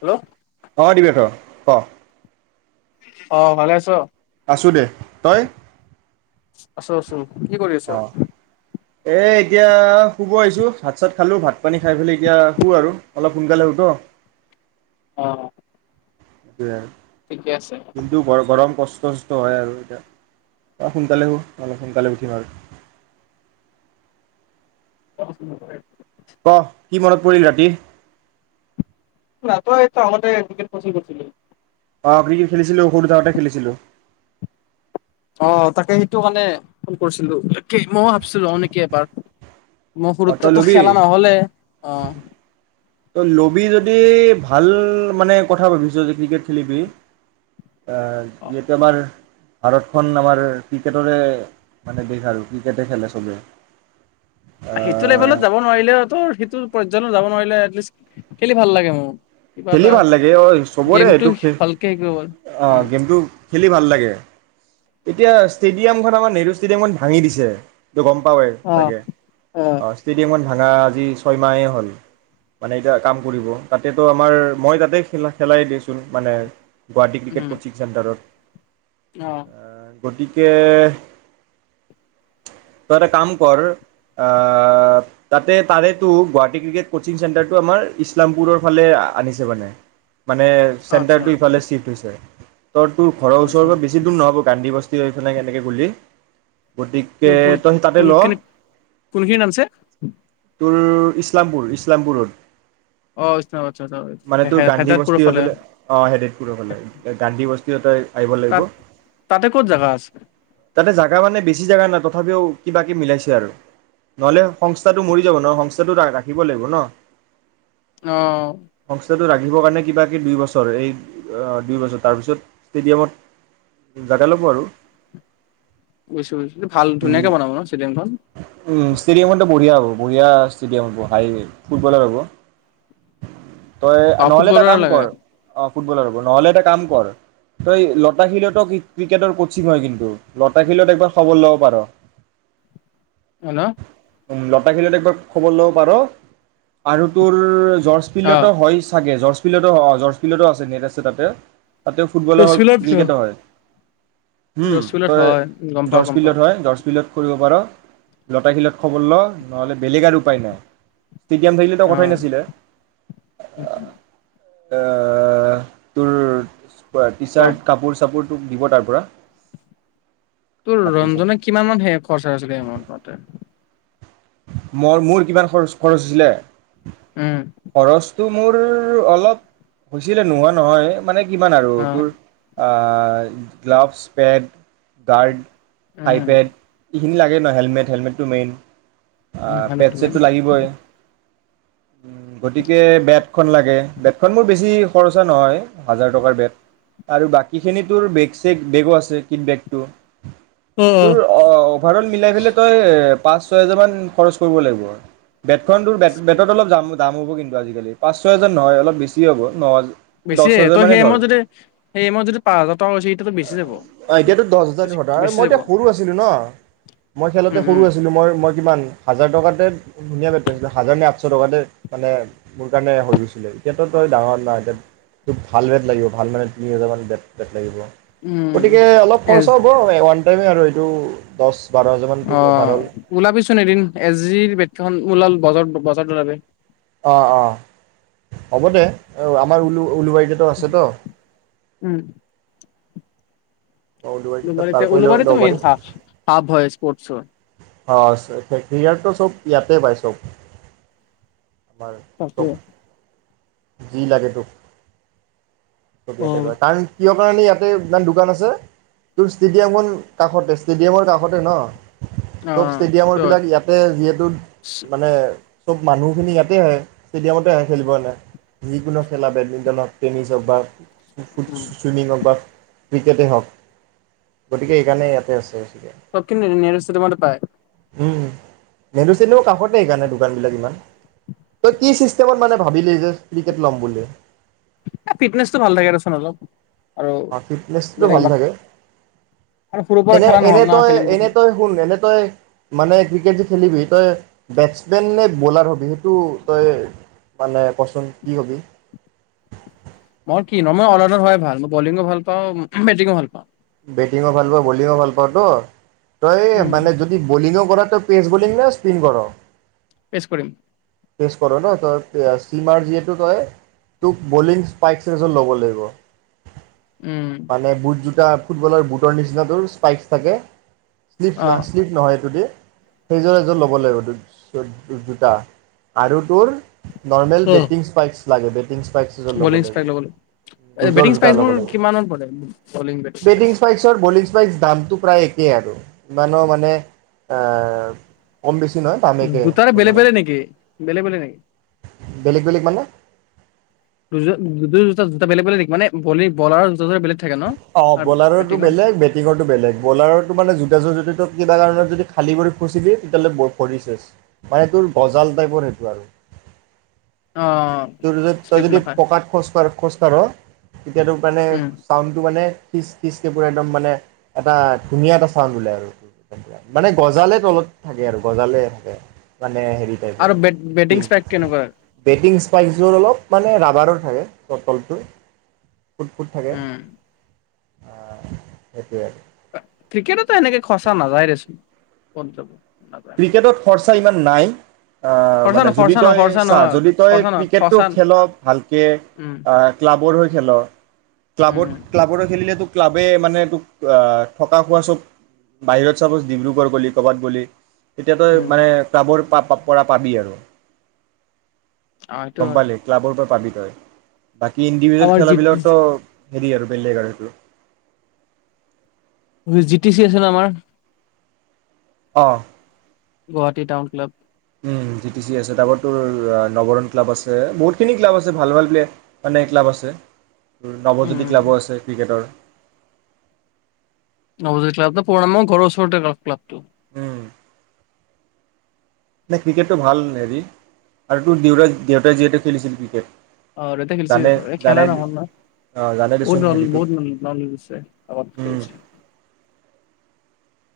Hello অ', দিৱেশ্বৰ। ক। অ', ভালে আছ? আছো দে, তই? আছো আছো। কি কৰি আছ? এই এতিয়া শুব আহিছো ভাত-চাত খালো ভাত-পানী খাই পেলি এতিয়া শুও আৰু অলপ সোনকালে শু টো। অ'। ঠিকে আছে [unintelligible] কিন্তু বৰ গৰম পচ্ছে। সুস্থ হয় আৰু এতিয়া। সোনকালে শুম আৰু সোনকালে উঠিম আৰু। [unintelligible] কহ কি মনত পৰিল ৰাতি? [unintelligible] অ', ক্ৰিকেট খেলিছিলো সৰু থাকোতে খেলিছিলো। অ', তাকে, সেইটো কাৰণে ফোন কৰিছিলো। মইয়ো ভাবছিলো লও নিকি এইবাৰ। মই অ তই সৰুতেটো ল'বি খেলা নহলে, অ'। তই লবি যদি ভাল মানে কথা ভাবিছ যে ক্ৰিকেট খেলিবি। এ, অ যিহেতু আমাৰ ভাৰতখন আমাৰ ক্ৰিকেটৰে মানে বিশেষ আৰু ক্ৰিকেটে খেলে চবে। সেইটো লেভেলত যাব নোৱাৰিলেও তোৰ সেইটো [unintelligible] যাব নোৱাৰিলে এতলিষ্ট খেলি ভাল লাগে মোৰ। কিবা খেলি এটা ভাল লাগে অ', চবৰে গেমটো এইটো খ, ভালকে শিকিব পাৰো অ', উম গেমটো খেলি ভাল লাগে। এতিয়া ষ্টেডিয়ামখন আমাৰ নেহৰু ষ্টেডিয়ামখন ভাঙি দিছে। ত গম পওঁৱে অ চাগে। অ', ষ্টেডিয়মৰ ভাঙা আজি ছয়মাহেই হ'ল, মানে এতিয়া কাম কৰিব তাতেতো আমাৰ মই তাতে খেলা খেলাই দিচোন মানে গুৱাহাটী ক্ৰিকেট উম কোচিং চেণ্টাৰত। অ'। গতিকে, তই এটা কাম কৰ আ, তাতে তাৰেতো গুৱাহাটী ক্ৰিকেট কোচিং চেণ্টাৰটো আমাৰ ইছলামপুৰৰ ফালে আনিছে মানে। মানে আচ্ছা চেণ্টাৰটো ইফালে চিফ্ট হৈছে। ত টো ঘৰৰ আচ্ছা ওচৰো বেছ ই দূৰ নহ'ব গান্ধী বস্তি হৈ পিনে এনেকে গলী। কোন, কোন কোনখিনি কোনখিনিত আনছে? তোৰ ইছলামপুৰ, ইছলামপুৰত। অ আচ্ছা আচ্ছা মানে তোৰ গান্ধী হেদায়তপুৰৰ ফালে বস্তিফালে অ', হেডেতপুৰৰ ফালে, গান্ধী বস্তি কিয় তই আহিব তাত লাগিব। তাতে ক'ত জাগা আছে? তাতে জেগা মানে বেছি জেগা নাই তথাপিও কিবাকিব মিলাইছে আৰু, নহ'লে সংস্থাটো মৰি যাব নহয় সংস্থাটো ৰাখিব লাগিব ন'। অ'। তো ৰাখিবৰ কাৰণে কিবা কে দুই বছৰ এই অ', দুই বছৰ তাৰপিছত ষ্টেডিয়ামত জাগা ল'ব আৰু। বুজছো বুছো ভাল ধুনীয়াকে বনাব ন' ষ্টেডিয়াম খন। উম, ষ্টেডিয়াম বঢ়িয়া হ'ব বঢ়িয়া ষ্টেডিয়াম হ'ব হাই ফুটবলাৰ হ'ব। তই অ নহ'লে ফুটবলৰ এটা কাম লাগে কৰ, অ'। ফুটবলাৰ হ'ব নহ'লে এটা কাম কৰ, তই লতাশিলত ক্ৰিকেটৰ কচিং হয় কিন্তু লতাশিলত একবাৰ খবৰ ল'ব পাৰ। হয় ন'। উম, লতাশিলত একবাৰ খবৰ ল'ব পাৰ আৰু তোৰ জৰ্জ অ ফিল্ডতো হয় চাগে জৰ্জ জৰ্জ ফিল্ডতো অ, জৰ্জ ফিল্ডত আছে নেট আছে তাতে। তাতে ফুটবলো হয় ৰচুলত ক্ৰিকেটো হয়। উম, ৰচুলত তই হয় গম পাও জৰ্জ গম পাও ফিল্ডত হয় জৰ্জ ফিল্ডত কৰিব পাৰ, লতাশিলত খবৰ ল নহ'লে বেলেগ আৰু উপায় নাই। ষ্টেডিয়াম থাকিলেতো অ কথাই নাছিলে। অ, তোৰ টি ক চাৰ্ট কাপোৰ চাপ তোক দিব তাৰ পৰা। তোৰ কাপোৰ চাপোৰ ৰঞ্জনে কিমান মান সে খৰচ হৈছিলে সেইমাহত লওতে ম মোৰ কিমান খৰচ খৰচ হৈছিলে। উম খৰচটো মোৰ অলপ হৈছিলে নোহোৱা নহয় মানে কিমান আৰু অ তোৰ আ gloves, pads, guard um thigh pad এইখিনি লাগে ন হেলমেট হেলমেটটো মেইন আ, উম হাণ্ড্ৰেড পেদ চেদটো টুৱেণ্টি লাগিবই উম, গতিকে বেট খন লাগে বেটখন মোৰ বেছি খৰচা নহয়, হাজাৰ টকাৰ বেট আৰু বাকীখিনি তোৰ বেগ চেগ বেগো আছে কিড বেগটো তোৰ অ', অভাৰ অল মিলাই পেলাই তই পাঁচ, ছয় হাজাৰ মান খৰচ কৰিব লাগিব। বেটখন তোৰ বে-বেটত অলপ [unintelligible] দাম হ'ব কিন্তু আজিকালি পাঁচ, ছয় হাজাৰ নহয় অলপ বেছি হ'ব ন হাজা বেছিয়ে তই সেই সময়ত যদি সেই সময়ত যদি পাঁচ হাজাৰ টকা হৈছে এতিয়াতো বেছি যাব, অ এতিয়াতো দহ হাজাৰ ধৰ বেছি যাব। মই উম খেলোতে সৰু উম আছিলো মই-মই কিমান? হাজাৰ টকাতে ধুনীয়া বেট পাইছিলো হাজাৰ নে আঠশ টকাতে মানে মোৰ কাৰণে হৈ গৈছিলে এতিয়াতো তই ডাঙৰ না এতিয়া তোক ভাল বেট লাগিব ভাল মানে তিনি হাজাৰ মান বেট, বেট লাগিব। উম গতিকে অলপ এ খৰচা হ'ব [unintelligible] [unintelligible] আৰু এইটো দচ অ', ওলাবিচোন এদিন। [unintelligible] অ', অ', হ'ব দে আমাৰ উলু উলুবাৰী টো আছে টো উম তাৰ উলুবাৰীতে পৰাই ল উলুবাৰীতে ল'ব পাৰি মেইন হাফ হাফ হয় স্পৰ্টচৰ অ ফেৰিয়াৰতটো চব ইয়াতে পায় চব আমাৰ তাকে চব যি লাগে তোক [unintelligible] অ কাৰণ কিয় [unintelligible] ইয়াতে ইমান দোকান আছে তোৰ ষ্টেডিয়ামখন কাষতে ষ্টেডিয়ামৰ কাষতে ন অ চব সেইটো হয়। ষ্টেডিয়ামৰবিলাক ইয়াতে যিহেতু মানে চব মানুহখিনি ইয়াতে আহে ষ্টেডিয়ামতে আহে খেলিবৰ কাৰণে যিকোনো খেলা বেডমিণ্টন হওক, টেনিছ হওক বা [inaudible] [unintelligible] বা। ক্ৰিকেটেই হওঁক, গতিকে এইকাৰণেই ইয়াতে আছে। বেছিকে [unintelligible] পায়। উম মেনু চেনো কাষতে সেইকাৰণে দোকানবিলাক, ইমান তই কি চিষ্টেমত মানে ভাবিলি যে কিকেট ল'ম বুলি। ফিটনেছটো ভাল লাগে ৰচোন অলপ। আৰু অ ফিটনেছটো বেলেগ ভাল বাক থাকে আৰু সৰুৰ পৰা এনে খেলা এনে নহ'ল না তই খেলিম বুলি এনে তই শুন এনে তই মানে ক্ৰিকেট যে খেলিবি তই বেট্ছমেন নে বলাৰ হবি সেইটো তই মানে কচোন কি হবি। মই কি ন মই [unintelligible] হয় ভাল মই বলিঙো ভাল পাওঁ বেটিঙো ভাল পাওঁ। বেটিঙো ভাল পোৱা বলিঙো ভাল পাৱ ত তই উম মানে যদি বলিঙো কৰাটো পেজ বুলিং ন স্পিন কৰ। পেছ কৰিম। ফেচ কৰ ন, তই শ্লিমাৰ যিহেতু তই, তোক বলিং স্পাইকচত ল'ব লাগিব। উম মানে বোত [unintelligible] ফুটবলৰ বুটৰ নিচিনাটোৰ স্পাইকছ থাকে। শ্লিপ অ না শ্লিপ নহয়টোদি সেইযোৰ এযোৰ ল'ব লাগিব তোৰ তোৰ জোতা আৰু তোৰ নৰ্মেল অ বেটিং স্পাইকছ লাগে বেটিং স্পাইকচ এযোৰ বলিং স্পাইক লাগিব। ল'ব দুযোৰ বেটিং জোতা স্পাইচ ল'ব বোৰ লাগিব কিমানত পৰে বলে বলিং বেটিং স্পাইক বেটিং স্পাইকছৰ আৰু বলিং স্পাইকছ দামটো প্ৰায় এক সেই আৰু ইমানো মানে অঁ কম বেছি নহয় দাম একে দুটাৰে বেলেগ চবৰে বেলে নেকি। বেলেগ বেলেগ নেকি। বেলেগ বেলেগ মানে। দু দুটা বেলে বেলেগ মানে বলি বলাৰ দু বলেগ অ বলাৰৰটো বেলেগ বেটিঙৰটো বেলেগ বলাৰৰটো মানে জোতাযোৰ কিবা কাৰণত খালী কৰি খচি দি তেতিয়াহ'লে ভৰিছে মানে সেইটো গজাল টাইপৰ সেইটো আৰু। অ তোৰ তই শ্লিপ যদি নাখায় পকাত খোজকাঢ় খোজ কৰ তেতিয়াতো মানে উম চাউণ্ড মানে খিচ খিচ কে পুৰা একদম মানে এটা ধুনীয়া এটা চাউন্ড ওলাই আৰু মানে গজালে তলত থাকে আৰু গজালে থাকে মান মানে হেৰি টাইপ আৰু বেট বেটিং ষ্ট্ৰাইক কেনেকুৱা বেটিং স্পাইকচবোৰ অলপ মানে ৰাবাৰৰ বটলটোৰ ফুট ফুট উম থাকে অ' সেইটোৱে আৰু ক্ৰিকেটতো এনেকে খৰচা নাযায় দেচোন ক'ত যাব নাযায় ক্ৰিকেটত খৰচা ইমান নাই। আ খৰচা ন মানে যদি খৰচা ন তই খৰচা চা নহয় যদি তই খৰচা নহয় ক্ৰিকেটটো খৰচা খেল' ভালকে উম ক্লাবৰ হৈ খেল' উম ক্লাবত উম ক্লাবৰ হৈ খেলিলে তোক ক্লাবে মানে তোক থকা খোৱা চব বাহিৰত চাপ'জ ডিব্ৰুগড় গ'লি ক'বাত গ'লি তেতিয়া তই উম মানে ক্লাবৰ পাপ, পৰা পাবি আৰু অ সেইটো গম হয় পালি ক্লাবৰ পৰা পাবি [unintelligible] বাকী ইণ্ডিভিজুৱেল আমাৰ জি খেলাবিলাকত তই হেৰি আৰু বেলেগ আৰু জি টি চি আছে ন আমাৰ অ' Guwahati town club um G T C আছে তাৰপৰা তোৰ নৱৰণ ক্লাব আছে বহুতখিনি ক্লাব আছে ভাল ভাল [unintelligible] মানে ক্লাব আছে উম নৱজ্যোতি উম ক্লাবো আছে ক্ৰিকেটৰ, নৱজ্যোতি ক্লাবটো পুৰণা মোৰ ঘৰৰ ওচৰতে [unintelligible] ক্লাবটো উম ক্ৰিকেটটো ভাল হেৰি আৰু তোৰ দেউতা দেউতাই যিহেতু খেলিছিল ক্ৰিকেট অ' দেউতাই খেলিছিল জানে এ জানে খেলা নহ'ল নহয় অ', জানে বহুত দেচোন হেৰিটো বহুত উম, [unintelligible]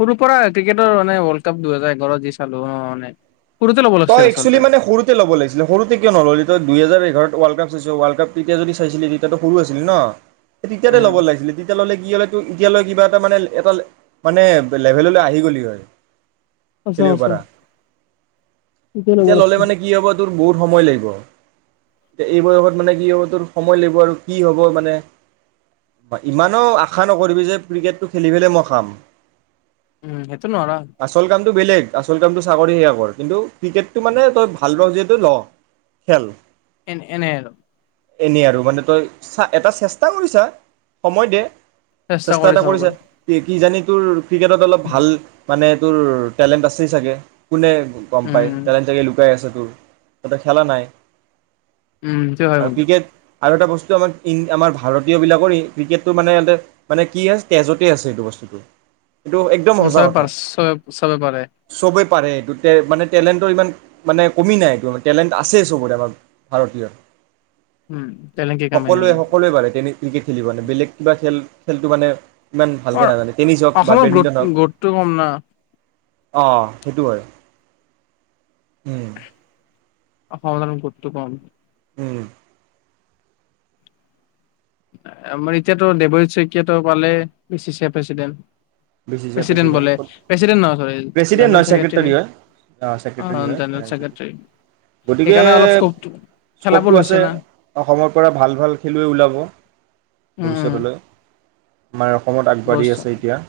সৰুৰ পৰা ক্ৰিকেটৰ মানে ৱৰ্ল্ড কাপ দুহেজাৰ এঘাৰত যি চালো আৰু মানে সৰুতে ল'ব তই লাগিছিল একচোয়েলী আচলতে মানে সৰুতে লব লাগিছিলে সৰুতে কিয় নললি তই দুহেজাৰ এঘাৰত ৱৰ্ল্ড কাপ ৱৰ্ল্ড কাপ তেতিয়া যদি চাইছিল তেতিয়াটো সৰু আছিলি ন তেতিয়াতে উম। ল'ব লাগিছিলে তেতিয়া ল'লে কি এতিয়ালৈ কিবা এটা মানে এটা মানে লেভেললৈ আহি গ'লি হয় খেলিব পাৰা [unintelligible] এতিয়া ল'লে লাগিছিল। মানে কি হ'ব তোৰ বহুত সময় লাগিব এতিয়া এই বয়সত মানে কি হ'ব তোৰ সময় লাগিব আৰু কি হ'ব মানে ইমানো আশা নকৰিবি যে, ক্ৰিকেটটো খেলি পেলাই মই খাম। উম, সেইটো নোৱাৰা আচল কামটো বেলেগ আচল কামতটো চাকৰিহে অকল কিন্তু ক্ৰিকেটটো মানে তই ভাল পাৱ যিহেতু ল খেল এন এনেই আৰু এনেই আৰু মানে তই চা এটা চেষ্টা কৰিছা সময় দে। চেষ্টা কৰি এটা চাব কৰিছা পাৰি। কি কিজানি তোৰ ক্ৰিকেটত অলপ ভাল মানে তোৰ টেলেণ্ট আছেই চাগে। কোনে গম পায়। উম লুকাই আছে তোৰ, তাতে খেলা নাই। উম, আৰু [unintelligible] ক্ৰিকেট আৰু এটা বস্তু আমাৰ, আমাৰ ভাৰতীয়বিলাকৰ ক্ৰিকেটটো মানে ইতে মানে কি আছে তেজতেই আছে এইটো বস্তুটো। এইটো একদম উম, সঁচা চবে কথা পাৰে চব, চবে পাৰে। চবেই পাৰে এইটো তে মানে টেলেন্ট ইমান মানে কমি নাই টেলেণ্ট আছে চবৰে আমাৰ ভাৰতীয়ৰ। উম তেনে কি কাম সকলোৱে নেকি সকলোৱে বাঢ়ে তেনে ক্ৰিকেট খেলিবানে বেলেগ কিবা খেল খেলটো মানে ইমান ভালকৈ অ', নাজানে টেনিছ হওক বা অসমত গ্ৰোথ-গ্ৰোথটো কম না। অ', সেইটো হয়। উম। অসমত [unintelligible] উম। আমাৰ এতিয়াতো দেৱজীত শইকীয়াতটো পালে, B C C A president. B C C A president বোলে ক'ত, প্ৰেচিডেণ্ট নহয় চৰি প্ৰেচিডেণ্ট জেনেৰেল নহয়, ছেক্ৰেটাৰী নে ছেক্ৰেটৰী হয়, অ, ছেক্ৰটৰী জেনেৰেল হয়। ছেক্ৰেটাৰী সেইকাৰণে অলপ স্কপটো গতিকে খেলাবোৰ স্ক'পটো হৈছে আছে না অসমৰ পৰা ভাল ভাল খেলুৱৈ ওলাব। উম উম ভবিষ্যতলৈ। আমাৰ অসমত আগবাঢ়ি আছে এতিয়া।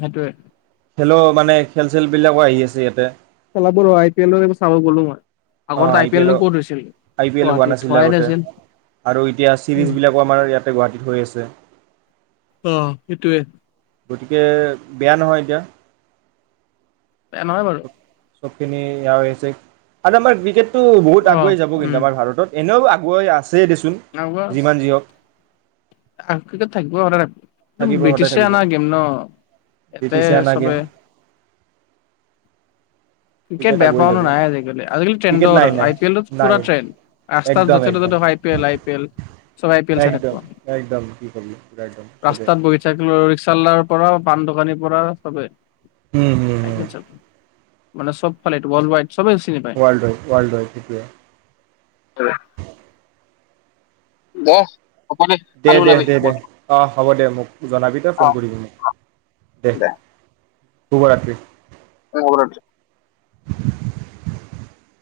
সেইটোৱে। খেলো মানে খেল চেলবিলাকো আহি আছে ইয়াতে। খেলাবোৰ অ', আই পি এলৰে চাব গ'লো মই। অ', আগত আই পি এল নো এলো, ক'ত হৈছিল আই পি এলো হোৱা গুৱাহাটীত নাছিলে হোৱাই আগতে নাছিল আৰু এতিয়া চিৰিজ বিলাকো আমাৰ ইয়াতে গুৱাহাটীত হৈ আছ [unintelligible] অ', সেইটোৱে। গতিকে বেয়া নহয় এতিয়া। বেয়া নহয় বাৰু। চব চবখিনি ইয়া হৈছে আৰু আমাৰ বি জে তো বহুত অ আগুৱাই যাব উম কিন্তু আমাৰ ভাৰত, এনেও গৈ আছ দে দেচোন, যিমান যি হওঁক। আকেইটাত থাকব [unintelligible] থাকিব সদায় ব্ৰিটিছে থাকিব আনা গেম ন', ইতে ব্ৰিটিছে অনা গেম চবে। ক্ৰিকেট বেয়া পোৱা আগুৱাই যাব মানুহ নাই আজিকালি আজিকালি ক্ৰিকেট ট্ৰেণ্ডৰ নাই নাই আই পি এল তো নাই পুৰা ট্ৰেণ্ড, ৰাস্তাত একদম য'তে ত'তে একদম দেখ I P L. I P L চব আই পি এল চাই থাকব। একদম একদম কি কবি পুৰা একদম চবে ৰাস্তাত বহি থাকিলো ঋ ৰিক্সাৱালাৰ পৰা পান দোকানীৰ পৰা চবেই। উম, হম, হম। মানে চব ফালে এইটো ওৱৰ্লড ৱাইড। চবেই চিনি পায়। ৱৰ্ল্ড ই ৱৰ্ল্ড সেইটোৱে। দে হ'ব দে, কালি দে, ওলাবি দে, দে অ', হ'ব দে মোক জনাবি ত অ ফোন কৰিবি মোক। দে শুভৰাত্ৰি। [unintelligible] [inaudible]